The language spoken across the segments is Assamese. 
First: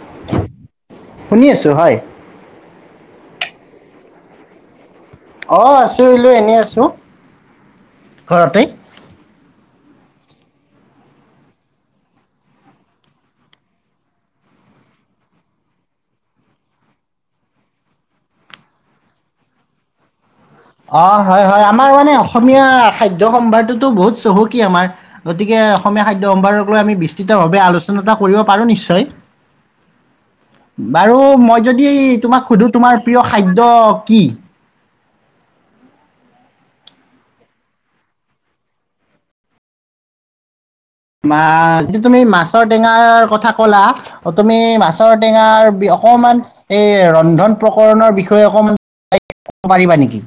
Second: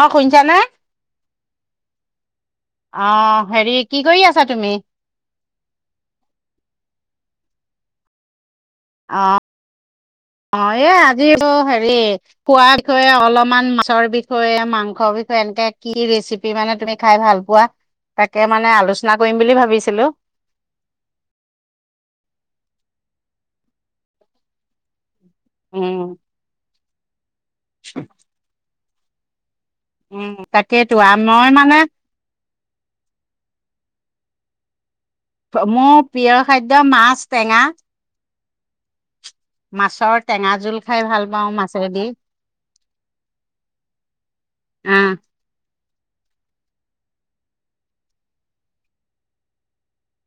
অ শুইন শুনিছানে শুনি আছোঁ হয় অ হেৰি কি কৰি আছা তুমি? অ আছো আৰু এনেই আছো ঘৰতেই। অ অ এই আজি টো হেৰি খোৱাৰ বিষয়ে অলপমান মাছৰ বিষয়ে মাংসৰ বিষয়ে এনেকে কি ৰেচিপি মানে তুমি খাই ভাল পোৱা তাকে মানে আলোচনা কৰিম বুলি ভাবিছিলো। অ হয় হয় আমাৰ মানে অসমীয়া খাদ্য সম্ভান্ত তো বহুত চহকী আমাৰ। গতিকে উম অসমীয়া খাদ্য সম্ভাৰ। আমি বিছ তিতভাবে আলোচনা এটা কৰিব পাৰো নিশ্চ- তই উম তাকেইতো আ বাৰু মই মানে যদি তোমাক শুধো? তোমাৰ প্ৰিয় খাদ্য কি? মোৰ প্ৰিয় খাদ্য মাছ টেঙা। মাছৰ টেঙা জোল। খাই ভাল পাওঁ মাছ মাছেদি তুমি মাছৰ টেঙাৰ কথা ক'লা তুমি অ মাছৰ টেঙাৰ বিষ অস- অকণমান এই ৰন্ধন প্ৰকৰণৰ বিষয়ে অকণমান ক'ব পাৰিবা নেকি?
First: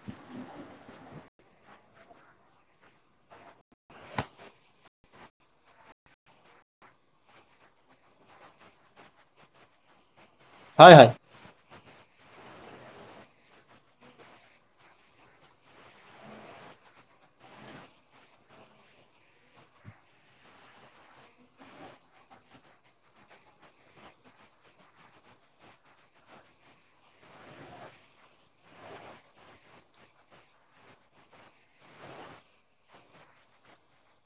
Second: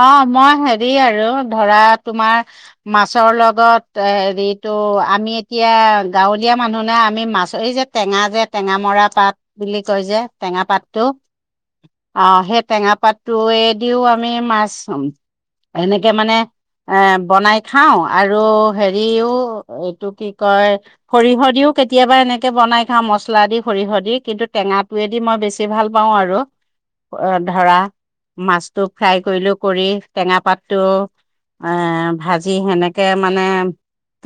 অ মই হেৰি আৰু ধৰা তোমাৰ মাছৰ লগত হেৰিটো আমি এতিয়া গাঁৱলীয়া মানুহ না আমি মাছ এই যে টেঙা যে টেঙা মৰা পাত বুলি কয় যে। টেঙা হয় পাতটো। হয় অ সেই টেঙা পাতটোৱে দিও আক আমি মাছ এনেকে মানে এ বনাই খাওঁ আৰু হেৰিও এইটো কি কয় সৰিয়হ দিও কেতিয়াবা এনেকে বনাই খাওঁ মছলা দি সৰিয়হ দি কিন্তু টেঙা টোৱেদি মই বেছি ভাল পাওঁ আৰু ধৰা মাছ। টো ফ্ৰাই কৰিলো কৰি টেঙা পাতটো এ ভাজি সেনেকে মানে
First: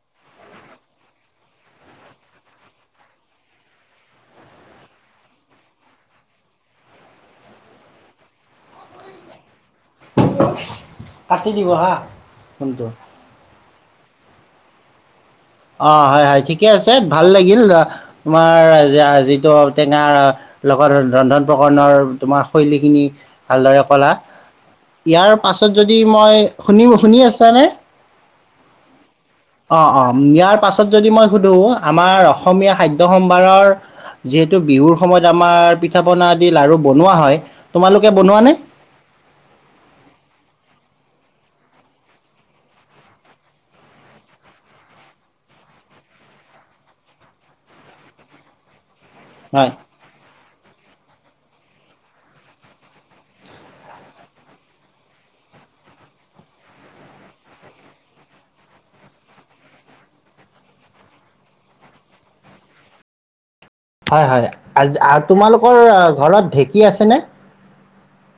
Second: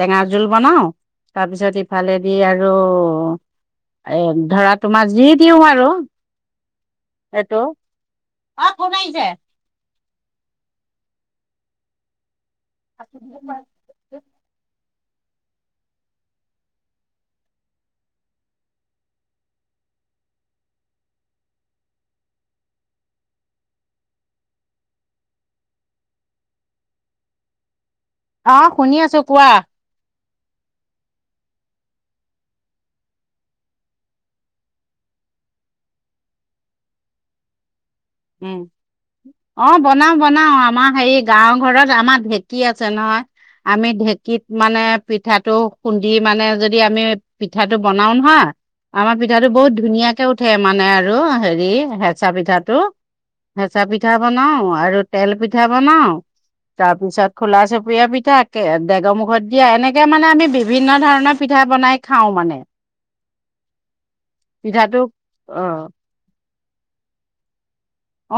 টেঙা জোল বনাও তাৰপিছত ইফালেদি আৰু এ ধৰা তোমাৰ যি দিওঁ হয় আৰু সেইটো, অ কোন আহিছে? পাচি দি বহা। [unintelligible] [unintelligible] অ হয় হয় ঠিকে আছে ভাল লাগিল। তোমাৰ যিটো টেঙাৰ লগত ৰন্ধন প্ৰকৰণৰ তোমাৰ শৈলীখিনি ভালদৰে কলা। ইয়াৰ পাছত যদি মই শুনিম শুনি আছানে? অ শুনি আছো কোৱা? অ অ ইয়াৰ পাছত যদি মই শুধো আমাৰ অসমীয়া খাদ্য সম্ভাৰৰ, যিহেতু বিহুৰ সময়ত আমাৰ পিঠা পনা আদি লাাৰু বনোৱা হয়। তোমালোকে বনোৱানে উম অ বনাও বনাও আমাৰ হেৰি গাঁও ঘৰত আমাৰ ঢেঁকী আছে নহয় আমি ঢেঁকীত মানে পিঠাটো খুন্দি মানে, যদি আমি পিঠাটো বনাও নহয়। আমাৰ পিঠাটো হয় বহুত ধুনীয়াকে উঠে। মানে আৰু হেৰি হেঁচা পিঠাটো হেঁচা পিঠা বনাও আৰু তেল পিঠা বনাওঁ তাৰপিছত খোলা চপুৰীয়া পিঠা ডেগৰমুখত দিয়া এনেকে মানে আমি বিভিন্ন ধৰণৰ পিঠা বনাই খাওঁ মানে। হয় হয় পিঠাটো আ অ তোমালোকৰ ঘৰত ঢেক। সি আছেনে?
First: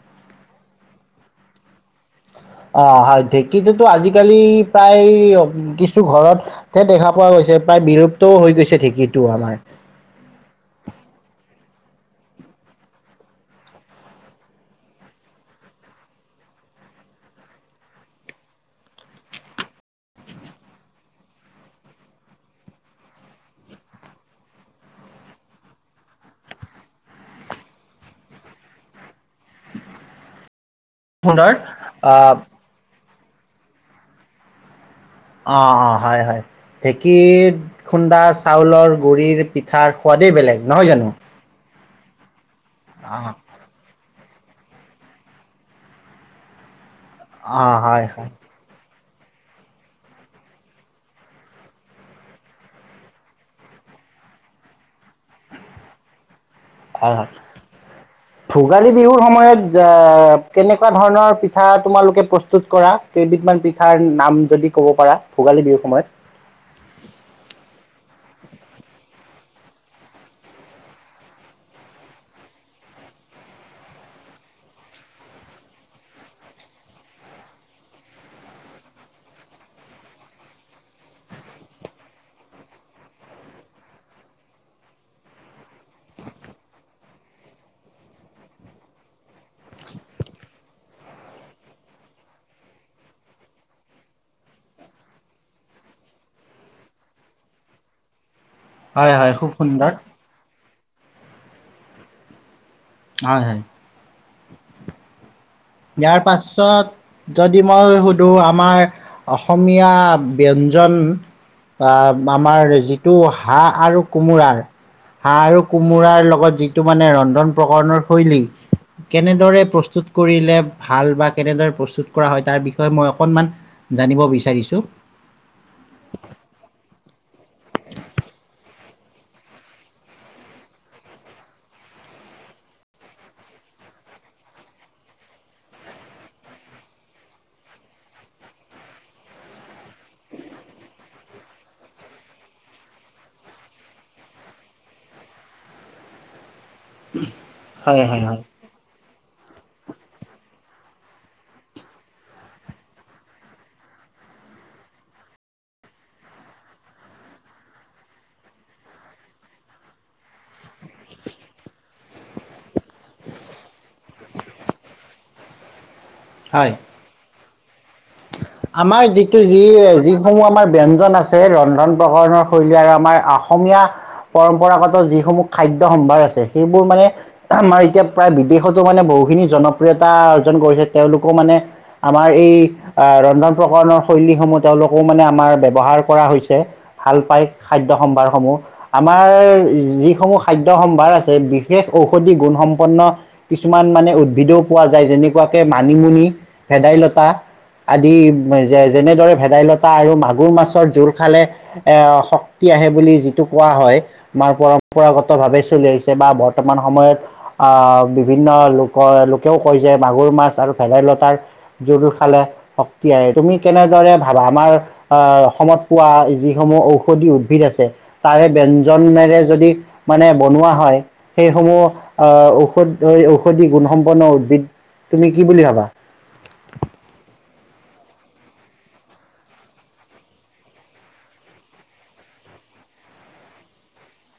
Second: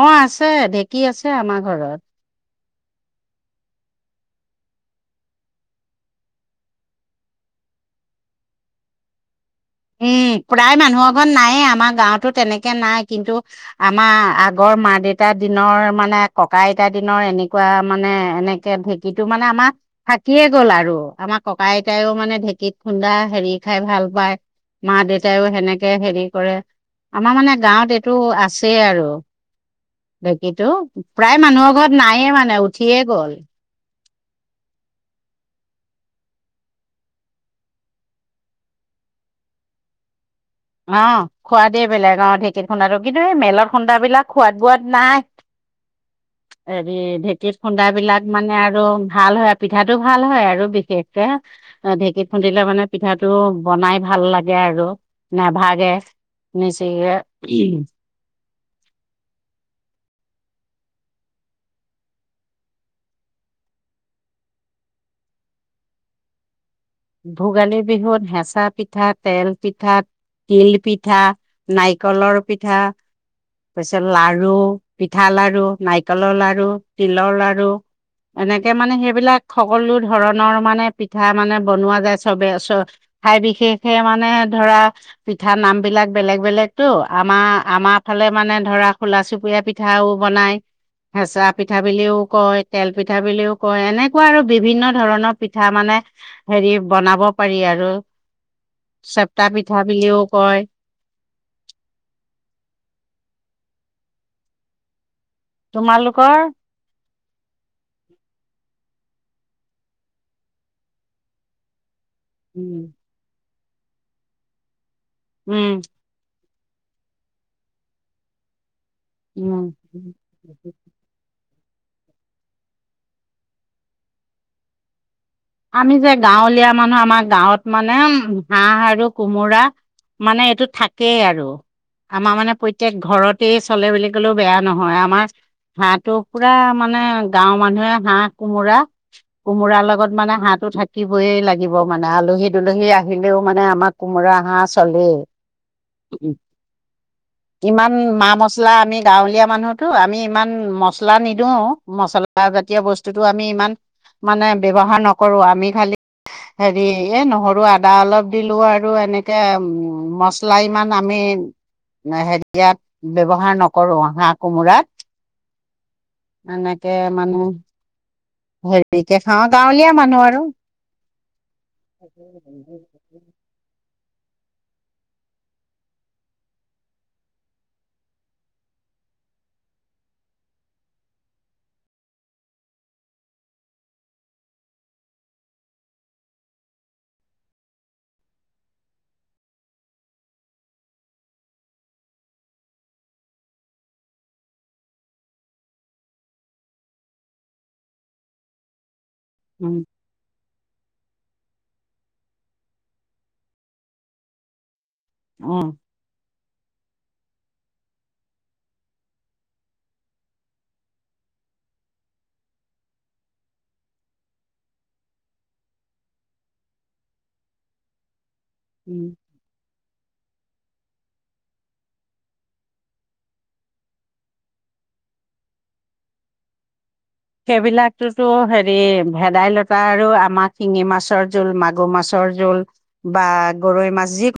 অঁ, আছে ঢেঁকী আছে আমাৰ ঘৰত। অঁ হয় ঢেঁকীটোতো আজিকালি প্ৰায় কিছু ঘৰতহে দেখা পোৱা গৈছে। প্ৰায় বিলুপ্ত হৈ গৈছে ঢেঁকীটো আমাৰ। উম প্ৰায় মানুহৰ ঘৰত নায়ে আমাৰ গাঁৱতো তেনেকে নাই কিন্তু আমাৰ আগৰ মা দেউতাৰ দিনৰ মানে ককা আইতাৰ দিনৰ এনেকুৱা মানে এনেকে ঢেঁকীটো মানে আমাৰ থাকিয়ে গ'ল আৰু আমাৰ ককা আইতায়ও মানে ঢেঁকীত খুন্দা হেৰি খাই ভাল পায়। মা দেউতাইও সেনেকে হেৰি কৰে আমাৰ মানে গাঁৱত এইটো আছেই আৰু ঢেঁকীটো প্ৰায় খুন্দৰ মানুহৰ ঘৰত নায়য়ে আহ মানে উঠিয়ে। গল। অঁ অঁ, হয় হয় ঢেঁকীৰ খুন্দা চাউলৰ গুৰিৰ পিঠাৰ সোৱাদেই বেলেগ। নহয় জানো অঁ, খোৱাত ধেই বেলেগাঁৱত ঢেকী। তেত খুন্দাটো আৰু অ কিন্তু এই মেলৰ খুন্দা বিলাক। খোৱাদ বোৱাত নাই এ। এই ঢেঁকীত অ খুন্দা হয় বিলাক হয় মানে আৰু। ভাল হয়, পিঠাটো ভাল হয় আৰু বিশেষকে ঢেঁকীত খুন্দিলে মানে পিঠাটো বনাই ভাল লাগে আৰু। নাভাগে। নিচিগে হয় হয় উম। ভোগালী বিহুৰ সময়ত কেনেকুৱা ধৰণৰ পিঠা তোমালোকে প্ৰস্তুত কৰা। কেইবিধমান পিঠাৰ নাম যদি কব পাৰা ভোগালী বিহুৰ সময়ত। ভোগালী বিহুত হেঁচা পিঠা তেল, পিঠা, তিল পিঠা, নাৰিকলৰ পিঠা তাৰ পিছত লাৰু পিঠা লাৰু, নাৰিকলৰ লাৰু, তিলৰ লাৰু এনেকে মানে সেইবিলাক সকলো ধৰণৰ মানে পিঠা মানে। বনোৱা যায় চবে চ ঠাই বিশেষে মানে ধৰা পিঠা নাম বিলাক বেলেগ বেলেগতো, আমাৰ আমাৰ ফালে মানে ধৰা খোলা চুবুৰীয়া পিঠাও বনাই হেচা পিঠা বুলিও কয় তেল পিঠা বুলিও কয়, এনেকুৱা আৰু বিভিন্ন ধৰণৰ পিঠা মানে। হেৰি বনাব পাৰি আৰু। হয় হয় চেপটা খুব পিঠা সুন্দৰ বুলিও কয় হয় হয়। ইয়াৰ তোমালোকৰ পাছত। যদি মই সুধো আমাৰ অসমীয়া ব্যঞ্জন বা। আমাৰ উম যিটো হা। হাঁহ আৰু কোমোৰাৰ। হাঁহ আৰু কোমোৰাৰ লগত যি। টো মানে ৰন্ধন প্ৰকৰণৰ শৈলী। কেনেদৰে উম উম প্ৰস্তুত কৰিলে। ভাল বা কেনেদৰে প্ৰস্তুত কৰা হয় তাৰ বিষয়ে মই অকনমান জানিব বিচাৰিছো। আমি যে গাঁৱলীয়া মানুহ আমাৰ গাঁৱত মানে ম। হাঁহ আৰু কোমোৰা মানে এইটো থাকেই আৰু আমাৰ মানে প্ৰত্যেক ঘৰতেই চলে বুলি ক'লেও বেয়া নহয় আমাৰ হাঁহটো পুৰা মানে গাঁওৰ মানুহে হাঁহ কোমোৰা কোমোৰাৰ লগত। মানে হাঁহটো থাকিবয়ে লাগিব মানে আলহী -দুলহী আহিলেও মানে আমাৰ কোমোৰা হাঁহ চলেই। ইমান হয় হয় মা- হয় মছলা আমি গাঁৱলীয়া। মানুহ তো আমি ইমান মছলা নিদো মছলা জাতীয় বস্তুটো আমি ইমান মানে ব্যৱহা। ৰ নকৰো আমি খালি হেৰি এই নহৰু আদা অলপ দিলোঁ আৰু এনেকে মছলা ইমান আমি হেৰি ইয়াত ব্যৱহাৰ নকৰো হাঁহ কোমোৰাত হয় এনেকে মানুহ হেভিকে খাওঁ। ই গাঁৱলীয়া মানুহ আৰু যিসমূহ আমাৰ ব্যঞ্জন আছে ৰন্ধন প্ৰকৰৰণৰ শৈলী আৰু আমাৰ অসমীয়া য়া পৰম্পৰাগত যিসমূহ খাদ্য সম্ভাৰ আছে সেইবোৰ মানে আমাৰ এতিয়া প্ৰায় বিদেশতো মানে বহুখিনি জনপ্ৰিয়তা অৰ্জন কৰিছে তেওঁলোকো মানে আমাৰ এই অহ ৰন্ধন প্ৰকৰণৰ শৈলীসমূহ তেওঁলোকো মানে আমাৰ ব্যৱহাৰ কৰা হৈছে, ভাল পাই খাদ্য সম্ভাৰসমূহ আমাৰ যিসমূহ খাদ্য সম্ভাৰ আছে বিশেষ ঔষধি গুণসম্পন্ন কিছুমান মানে উদ্ভিদও পোৱা যায় যেনেকোৱাকে মানিমুনি, ভেদাইলতা, আদি যে যেনেদৰে উম ভেদাইলতা আৰু মাগুৰ মাছৰ জোল খালে এ শক্তি আহে বুলি যিটো কোৱা হয় মাৰ পৰা পৰম্পৰাগত ভাৱে উম চলি আহিছে বা বৰ্তমান সময়ত আহ বিভিন্ন লোকৰ লোকেও কয় যে মাগুৰ মাছ আৰু ভেদাইলতাৰ জোল খালে শক্তি আহে তুমি কেনেদৰে ভাৱা আমাৰ আহ অসমত পোৱা যিসমূহ ঔষধি উদ্ভিদ আছে তাৰে উম ব্যঞ্জনেৰে যদি মানে বনোৱা হয় সেইসমূহ অহ ঔষধ ঔষধি গুণসম্পন্ন উদ্ভিদ তুমি কি বুলি ভাবা? সেইবিলাকতোতো হেৰি ভেদাইলতা আৰু আমাক শিঙি মাছৰ জোল মাগুৰ মাছৰ জোল বা গৰৈ মাছ যি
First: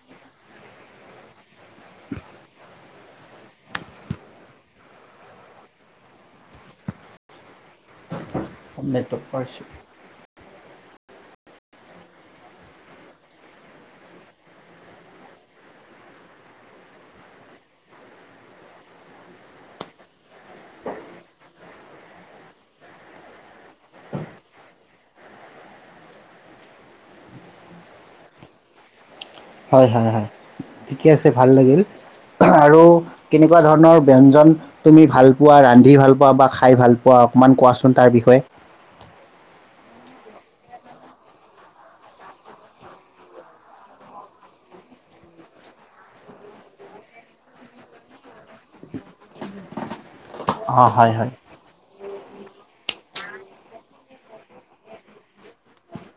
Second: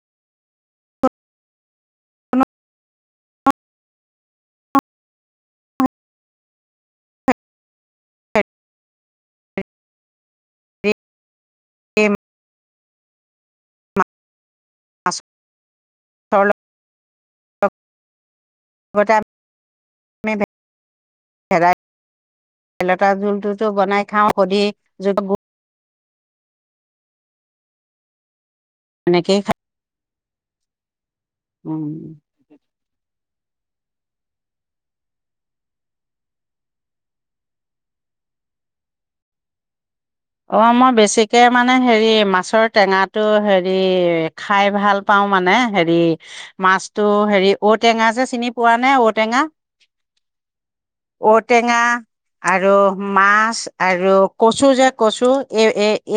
আনেটো পাৰছো এম আছ টা ভ মে বে [unintelligible] ভেদাই লতা জোলটোত বনাই খাওঁ সুধি। [unintelligible] হেনেকে হয় হয় হয়। থিকে আছে ভাল লাগিল উম। আৰু কেনেকুৱা ধৰণৰ ব্যঞ্জন তুমি ভাল পোৱা ৰান্ধি ভাল পোৱা বা খাই ভাল পোৱা অকমান কোৱাচোন তাৰ বিষয়ে। অ মই বেছিকে। মানে হেৰি মাছৰ টেঙাটো হেৰি খাই ভাল পাওঁ মানে হেৰি মাছটো হেৰি ঔটেঙা যে চিনি পোৱা নে ঔটেঙা? অ হয় হয় ঔটেঙা, আৰু মাছ আৰু কচু যে কচু এই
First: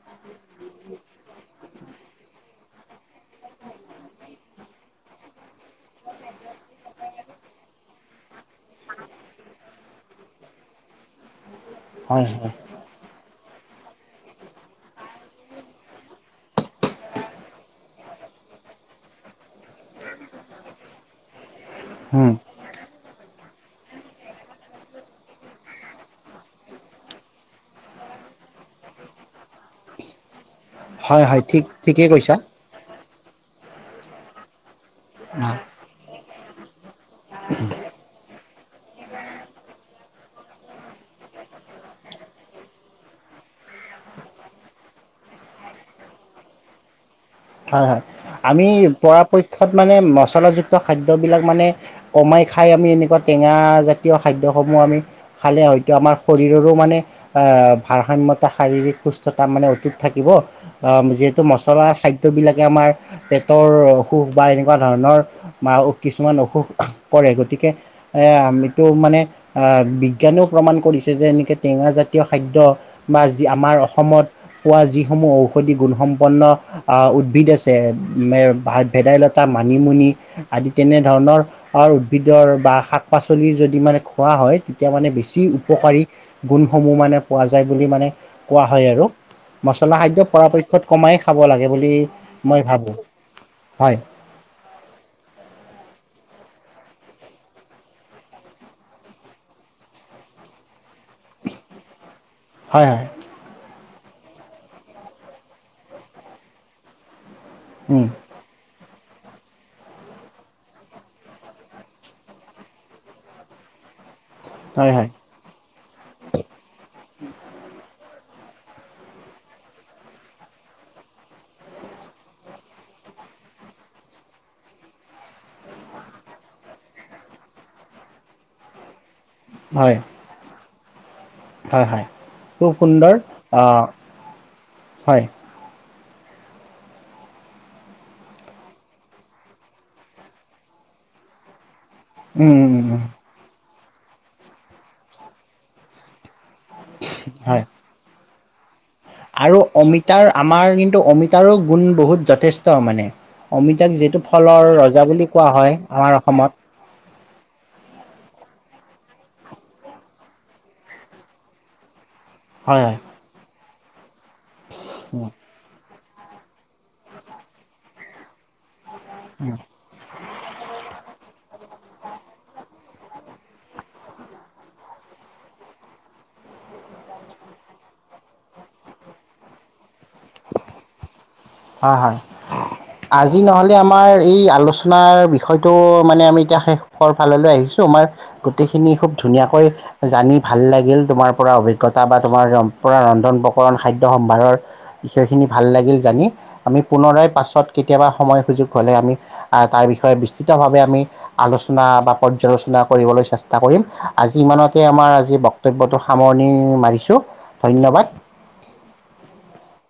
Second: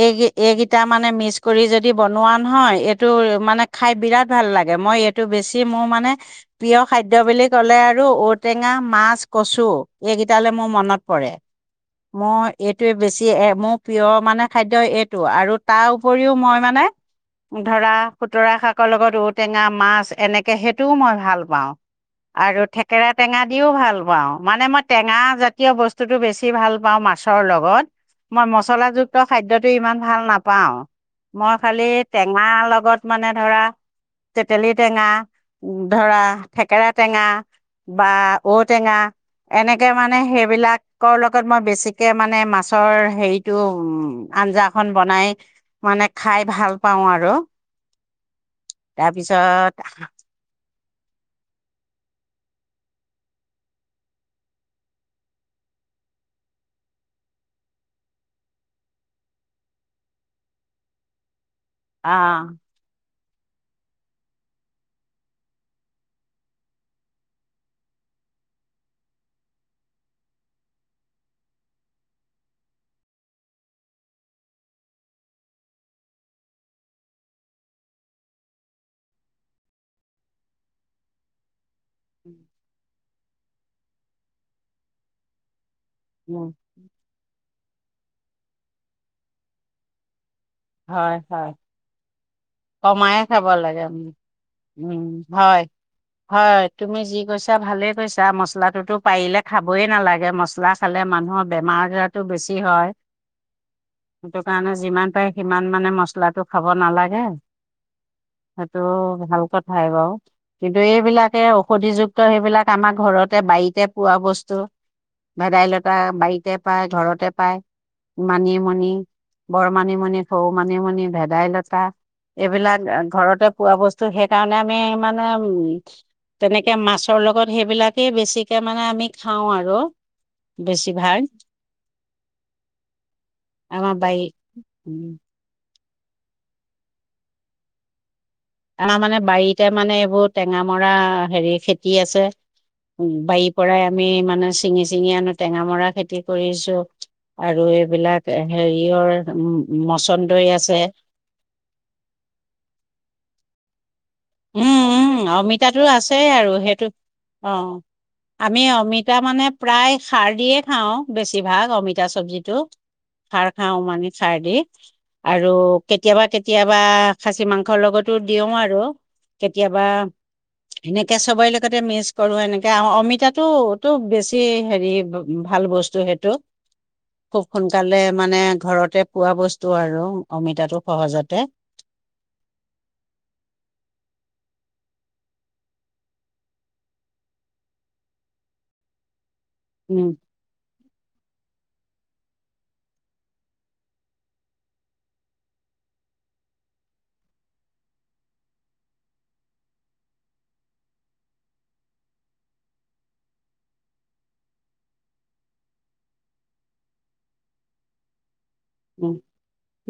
এই এইকেইটা মানে মিক্স কৰি যদি বনোৱা নহয় এইটো মানে খাই বিৰাট ভাল লাগে মই এইটো বেছি মোৰ মানে প্ৰিয় খাদ্য বুলি ক'লে আৰু ঔটেঙা মাছ কচু এইকেইটালৈ মোৰ মনত পৰে। হয় মই এইটোৱে বেছি। দিয়ে এ মোক প্ৰিয় মানে খাদ্য এইটো আৰু তাৰ উপৰিও মই মানে ধৰা খুতুৰা শাকৰ লগত ঔটেঙা মাছ এনেকে সেইটোও মই ভাল পাওঁ। হয় আৰু থেকেৰা টেঙা। দিও ভাল পাওঁ মানে মই টেঙা জাতীয় বস্তুতো বেছি ভাল পাওঁ মাছৰ লগত মই ম। মচলাযুক্ত খাদ্যটো ইমান ভাল নাপা পাও হয় হয় মই ঠিক খালি ঠিকেই টেঙা কৈছা লগত মানে ধৰা। তেটেলি টেঙা ধৰা। থেকেৰা টেঙা বা। ঔটেঙা এনেকে মানে সেইবিলাকৰ লগত মই বেছিকে মানে মাছৰ হেৰিত টো উম আঞ্জা খন বনাই মানে খাই ভাল পাওঁ আৰু হয় হয় আমি পৰাপক্ষত তাৰপিছত মানে মচলাযুক্ত। খাদ্য বিলাক মানে কমাই খায় মানে টেঙা জাতীয় খাদ্য সমূহ আমি খালে হয়তো আমাৰ শৰীৰৰো মানে আ ভাৰসম্যতা শাৰীৰিক সুস্থতা মানে অধিক থাকিব যিহেতু ম চলা খাদ্য। অ' বিলাকে আমাৰ। পেটৰ অসুখ বা এনেকুৱা ধৰণৰ আহ কিছুমান অসুখ কৰে গতিকে এ এইটো মানে আহ বিজ্ঞানেও প্ৰমাণ কৰিছে যে এনেকে টেঙা জাতীয় খাদ্য বা যি আমাৰ অসমত পোৱা যিসমূহ ঔষধি গুণসম্পন্ন উদ্ভিদ আছে। ভেদাইলতা, মানিমুনি আদি তেনেধৰণৰ উদ্ভিদৰ বা শাক পাচলি যদি মানে খোৱা হয় তেতিয়া মানে বেছি। উপকাৰী গুণসমূহ মানে। পোৱা যায় বুলি মানে কোৱা হয় আৰু মছলা খাদ্য। পৰাপক্ষত কমাই হয় খাব হয় লাগে। [unintelligible] কমায়ে খাব লাগে। হয় উম উম। হয়। হয়। তুমি যি কৈছা ভালেই কৈছা মছলাটোতো পাৰিলে খাবই নালাগে মছলা খালে মানুহৰ বেমাৰ আজাৰত টো বেছি হয়। সেইটো কাৰণে যিমান পাৰে সিমান মানে মচলাটো খাব নালাগে। উম ত ভাল কথাই বাৰু কিন্তু এইবিলাকে ঔষধিযুক্ত সেইবিলাক আমাৰ ঘৰতে বাৰীতে পোৱা বস্তু। তু হয় হয় ভেদাইলতা বাৰীতে পায় ঘৰতে পায়। মানিমুনি, বৰ মানিমুনি, সৰু মানিমুনি, ভেদাইলতা এইবিলাক ঘৰতে পোৱা বস্তু সেইকাৰণে আমি মানে উম তেনেকে মাছৰ লগত সেইবিলাকে বেছিকে মানে আমি খাওঁ আৰু। হয় বেছি ভাগ। হয় হয়। খুব সুন্দৰ। অ আমাৰ বাৰী হয়। আমাৰ মানে বাৰীতে মানে এইবোৰ টেঙা মৰা হেৰি খেত তি আছে উম উম উম বাৰীত। কৰাই আমি মানে চিঙি চিঙি আনো টেঙ মৰা খেতি। কৰিছো হয় আৰু এইবিলাক। সেই। আৰু অমিতাৰ আমাৰ কিন্তু অমিতাৰো গুণ বহুত যথেষ্ট মানে। অমিতা নিযে উম উম, অমিতাটো আছেই আৰু। অসমত সেইটো, অ আমি অমিতা মানে প্ৰায় সাৰ দিয়ে খাওঁ। বেছিভাগ অমিতা অমিতা চবজী টো। হয় হয় সাৰ, খাওঁ মানি চাইডি আৰু কেতিয়াবা কেতিয়াবা খাচী মাংসৰ লগতো দিওঁ আৰু কেতিয়াবা সেনেকে চবেই ল মিছ কৰো এনেকে অমিতাটোতো বেছি হেৰি ভাল বস্তু সেইটো। খুব সোনকালে মানে ঘৰতে পোৱা বস্তু আৰু অমিতাটো সহজতে। হয় হয়, আজি নহলে আমাৰ এই আলোচনাৰ বিষয়টো মানে আমি এতিয়া শেষৰ ফাললৈ আহিছো আমাৰ গোটেইখিনি খুব ধুনীয়াকৈ উম জানি ভাল লাগিল তোমাৰ পৰা অভিজ্ঞ অভিজ্ঞতা বা তোমাৰ পৰা ৰন্ধন প্ৰকৰণ খাদ্য সম্ভাৰৰ বিষয়খিনি ভাল লাগিল জানি। আমি পুনৰাই পাছত কেতিয়াবা সময় সুযোগ হলে আমি আহ তাৰ বিষয়ে বিস্তৃত ভাৱে আমি আলোচনা বা পৰ্যালোচনা কৰিবলৈ চেষ্টা কৰিম। আজি ইমানতে আমাৰ আজি বক্তব্যটো সামৰণি মাৰিছো, ধন্যবাদ। উম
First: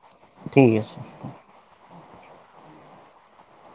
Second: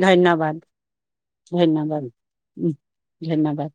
ধন্যবাদ। ঠিক আছে ধন্যবাদ উম ধন্যবাদ।